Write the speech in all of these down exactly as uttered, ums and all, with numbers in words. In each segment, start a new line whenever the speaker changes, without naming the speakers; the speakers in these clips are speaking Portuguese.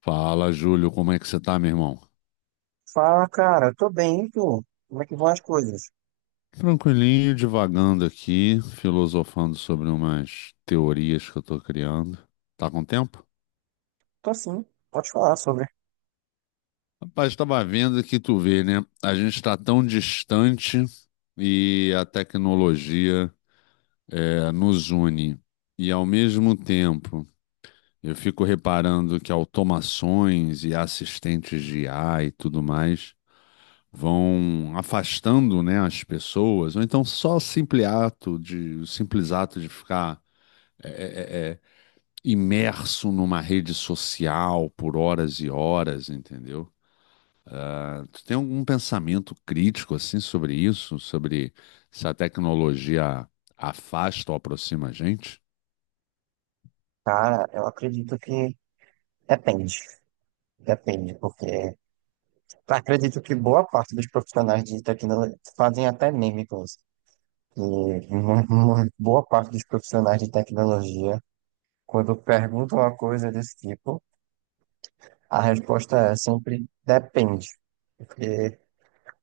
Fala, Júlio, como é que você tá, meu irmão?
Fala, cara, tô bem, e tu? Como é que vão as coisas?
Tranquilinho, divagando aqui, filosofando sobre umas teorias que eu tô criando. Tá com tempo?
Tô sim, pode falar sobre.
Rapaz, tava vendo que tu vê, né? A gente tá tão distante e a tecnologia é, nos une. E ao mesmo tempo, eu fico reparando que automações e assistentes de I A e tudo mais vão afastando, né, as pessoas, ou então só o simples ato de, o simples ato de ficar imerso numa rede social por horas e horas, entendeu? Ah, Tu tem algum pensamento crítico assim sobre isso, sobre se a tecnologia afasta ou aproxima a gente?
Cara, eu acredito que depende, depende, porque acredito que boa parte dos profissionais de tecnologia fazem até meme com isso. E mu- mu- boa parte dos profissionais de tecnologia, quando perguntam uma coisa desse tipo, a resposta é sempre depende, porque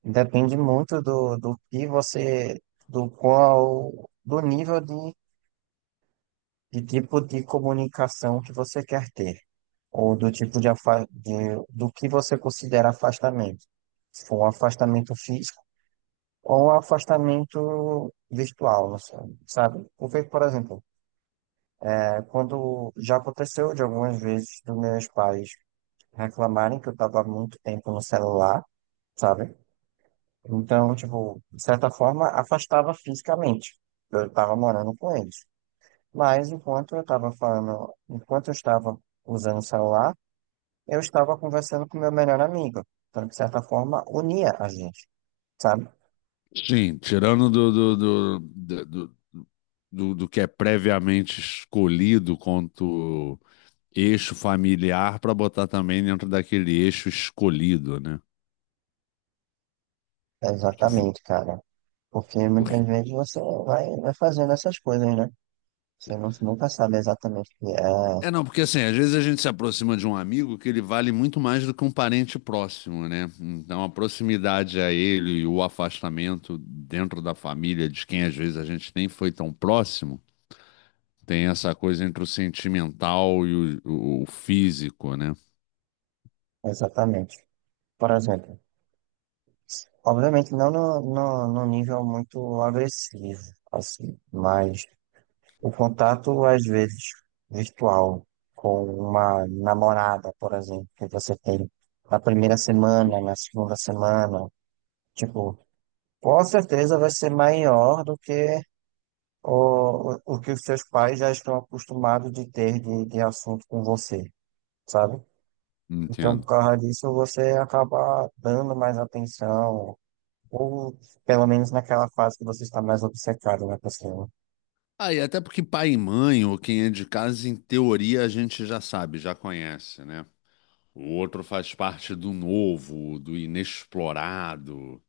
depende muito do, do que você, do qual, do nível de de tipo de comunicação que você quer ter? Ou do tipo de, afa- de do que você considera afastamento? Se for um afastamento físico ou um afastamento virtual, não sei, sabe? Porque, por exemplo, é, quando já aconteceu de algumas vezes dos meus pais reclamarem que eu estava muito tempo no celular, sabe? Então, tipo, de certa forma, afastava fisicamente. Eu estava morando com eles. Mas enquanto eu estava falando, enquanto eu estava usando o celular, eu estava conversando com meu melhor amigo. Então, de certa forma, unia a gente, sabe?
Sim, tirando do, do, do, do, do, do- do que é previamente escolhido quanto eixo familiar para botar também dentro daquele eixo escolhido, né?
Exatamente, cara. Porque muitas vezes você vai, vai fazendo essas coisas, né? Você não, nunca sabe exatamente o que é.
É, não, porque assim, às vezes a gente se aproxima de um amigo que ele vale muito mais do que um parente próximo, né? Então a proximidade a ele e o afastamento dentro da família de quem às vezes a gente nem foi tão próximo, tem essa coisa entre o sentimental e o, o- o físico, né?
Exatamente. Por exemplo, obviamente não no, no, no nível muito agressivo, assim, mas o contato, às vezes, virtual com uma namorada, por exemplo, que você tem na primeira semana, na segunda semana, tipo, com certeza vai ser maior do que o, o que os seus pais já estão acostumados de ter de, de assunto com você, sabe? Então, por
Entendo.
causa disso, você acaba dando mais atenção, ou pelo menos naquela fase que você está mais obcecado na pessoa.
Ah, e até porque pai e mãe, ou quem é de casa, em teoria a gente já sabe, já conhece, né? O outro faz parte do novo, do inexplorado.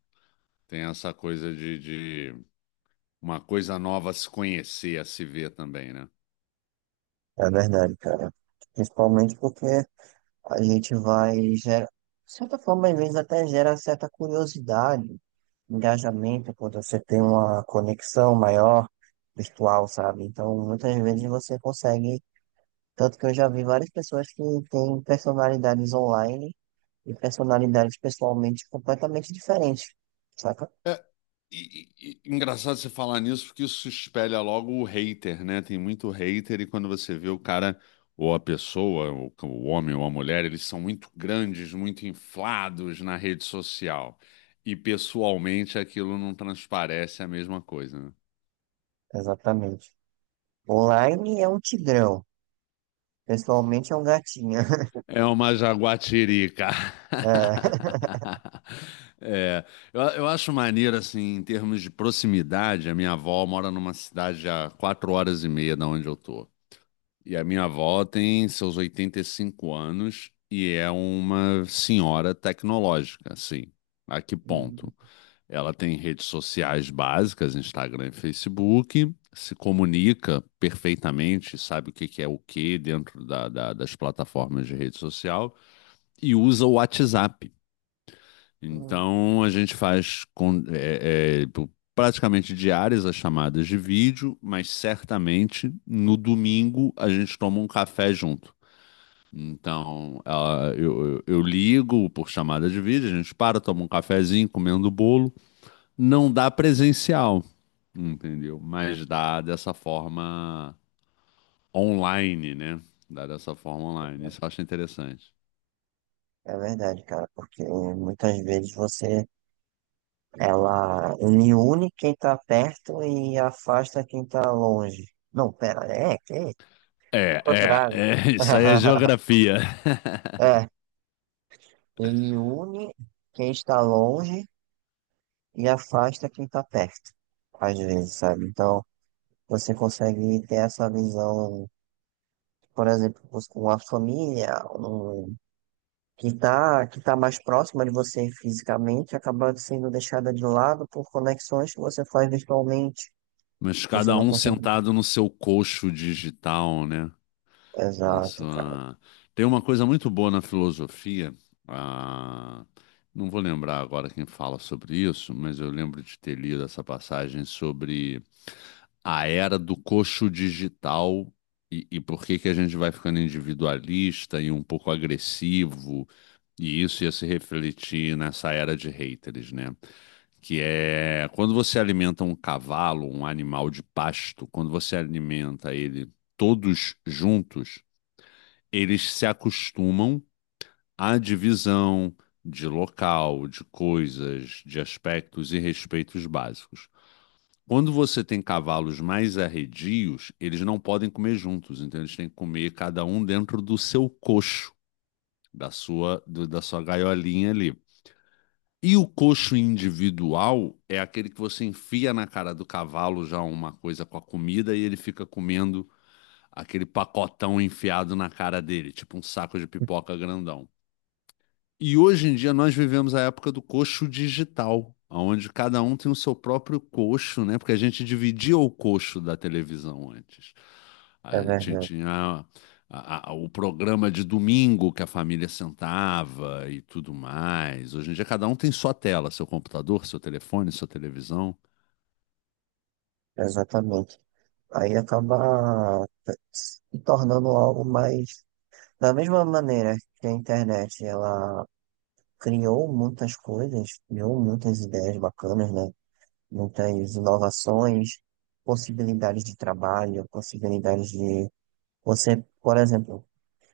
Tem essa coisa de, de uma coisa nova a se conhecer, a se ver também, né?
É verdade, cara. Principalmente porque a gente vai gera, de certa forma, às vezes até gera certa curiosidade, engajamento, quando você tem uma conexão maior virtual, sabe? Então, muitas vezes você consegue, tanto que eu já vi várias pessoas que têm personalidades online e personalidades pessoalmente completamente diferentes, saca?
É, e- e- e- engraçado você falar nisso, porque isso espelha logo o hater, né? Tem muito hater, e quando você vê o cara ou a pessoa, o, o homem ou a mulher, eles são muito grandes, muito inflados na rede social. E pessoalmente aquilo não transparece a mesma coisa, né?
Exatamente. Online é um tigrão, pessoalmente é um gatinho.
É uma jaguatirica. É, eu, eu acho maneiro, assim, em termos de proximidade, a minha avó mora numa cidade a quatro horas e meia da onde eu tô. E a minha avó tem seus oitenta e cinco anos e é uma senhora tecnológica, assim. A que ponto? Ela tem redes sociais básicas, Instagram e Facebook, se comunica perfeitamente, sabe o que que é o que dentro da- da- das plataformas de rede social e usa o WhatsApp.
É.
Então a gente faz com- é, é, praticamente diárias as chamadas de vídeo, mas certamente no domingo a gente toma um café junto. Então ela- eu, eu- eu ligo por chamada de vídeo, a gente para, toma um cafezinho, comendo bolo. Não dá presencial, entendeu? Mas dá dessa forma online, né? Dá dessa forma online. Isso eu acho interessante.
É verdade, cara, porque muitas vezes você ela une quem tá perto e afasta quem tá longe. Não, pera, é que é o
É, é,
contrário.
é, isso aí é geografia.
É, ele une quem está longe e afasta quem está perto, às vezes, sabe? Então, você consegue ter essa visão, por exemplo, com a família, um, que está que tá mais próxima de você fisicamente, acaba sendo deixada de lado por conexões que você faz virtualmente.
Mas
Você
cada
não
um
consegue.
sentado no seu coxo digital, né? Na
Exato, cara.
sua... Tem uma coisa muito boa na filosofia. ah, Não vou lembrar agora quem fala sobre isso, mas eu lembro de ter lido essa passagem sobre a era do coxo digital e, e por que que a gente vai ficando individualista e um pouco agressivo, e isso ia se refletir nessa era de haters, né? Que é quando você alimenta um cavalo, um animal de pasto, quando você alimenta ele todos juntos, eles se acostumam à divisão de local, de coisas, de aspectos e respeitos básicos. Quando você tem cavalos mais arredios, eles não podem comer juntos, então eles têm que comer cada um dentro do seu coxo, da sua, do- da sua gaiolinha ali. E o coxo individual é aquele que você enfia na cara do cavalo já uma coisa com a comida e ele fica comendo aquele pacotão enfiado na cara dele, tipo um saco de pipoca grandão. E hoje em dia nós vivemos a época do coxo digital, onde cada um tem o seu próprio coxo, né? Porque a gente dividia o coxo da televisão antes.
É
A gente
verdade,
tinha a- a- o programa de domingo que a família sentava e tudo mais. Hoje em dia cada um tem sua tela, seu computador, seu telefone, sua televisão.
exatamente. Aí acaba se tornando algo mais. Da mesma maneira que a internet, ela criou muitas coisas, criou muitas ideias bacanas, né? Muitas inovações, possibilidades de trabalho, possibilidades de. Você, por exemplo,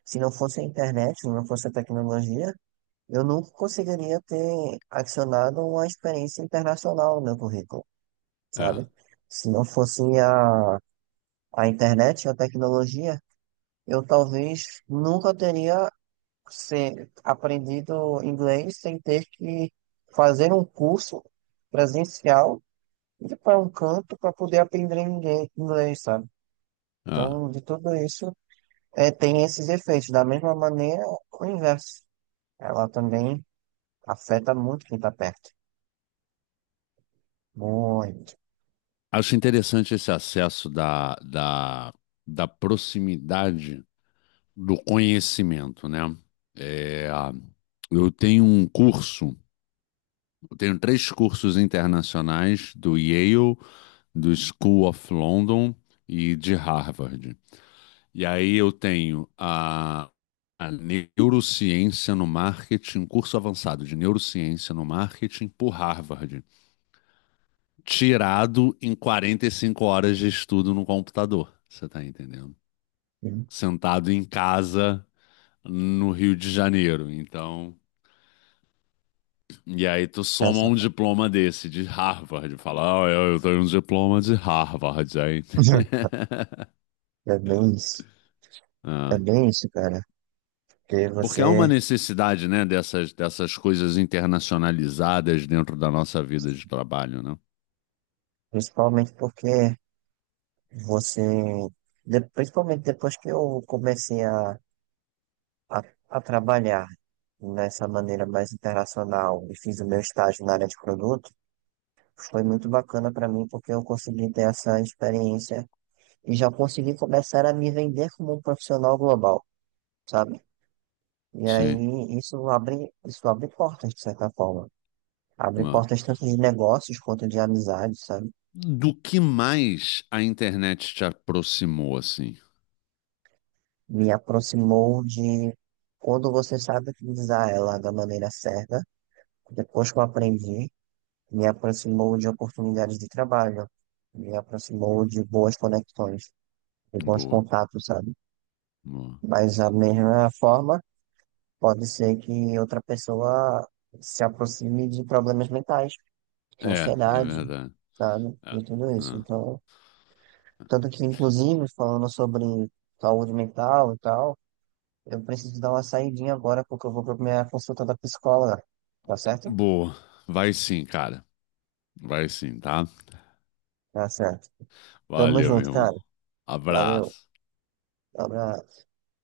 se não fosse a internet, se não fosse a tecnologia, eu nunca conseguiria ter adicionado uma experiência internacional no meu currículo,
É,
sabe? Se não fosse a a internet, a tecnologia, eu talvez nunca teria se- aprendido inglês sem ter que fazer um curso presencial ir para um canto para poder aprender ingle- inglês, sabe?
é.
Então, de tudo isso, é, tem esses efeitos. Da mesma maneira, o inverso. Ela também afeta muito quem está perto. Muito.
Acho interessante esse acesso da, da, da proximidade do conhecimento, né? É, eu tenho um curso, eu tenho três cursos internacionais do Yale, do School of London e de Harvard. E aí eu tenho a, a neurociência no marketing, um curso avançado de neurociência no marketing por Harvard, tirado em quarenta e cinco horas de estudo no computador, você tá entendendo?
Hum.
Sentado em casa no Rio de Janeiro. Então, e aí tu soma
Essa-
um diploma desse, de Harvard, fala, ah, eu eu tenho um diploma de Harvard, hein?
É bem isso. É
Ah.
bem isso, cara. Porque
Porque há uma
você,
necessidade, né, dessas, dessas coisas internacionalizadas dentro da nossa vida de trabalho, né?
principalmente porque você, de- principalmente depois que eu comecei a, a, a trabalhar nessa maneira mais internacional e fiz o meu estágio na área de produto, foi muito bacana para mim porque eu consegui ter essa experiência e já consegui começar a me vender como um profissional global, sabe? E
Sim.
aí isso abre, isso abre portas, de certa forma. Abre
Ah.
portas tanto de negócios quanto de amizade, sabe?
Do que mais a internet te aproximou, assim?
Me aproximou de quando você sabe utilizar ela da maneira certa. Depois que eu aprendi, me aproximou de oportunidades de trabalho, me aproximou de boas conexões, de bons
Boa,
contatos, sabe?
boa.
Mas da mesma forma, pode ser que outra pessoa se aproxime de problemas mentais, de
É, é
ansiedade,
verdade.
sabe?
É.
De tudo isso.
Ah.
Então, tanto que, inclusive, falando sobre saúde mental e tal, eu preciso dar uma saidinha agora porque eu vou pra minha consulta da psicóloga, tá certo?
Boa. Vai sim, cara. Vai sim, tá?
Tá certo. Tamo
Valeu, meu
junto, cara.
irmão.
Valeu.
Abraço.
Abraço.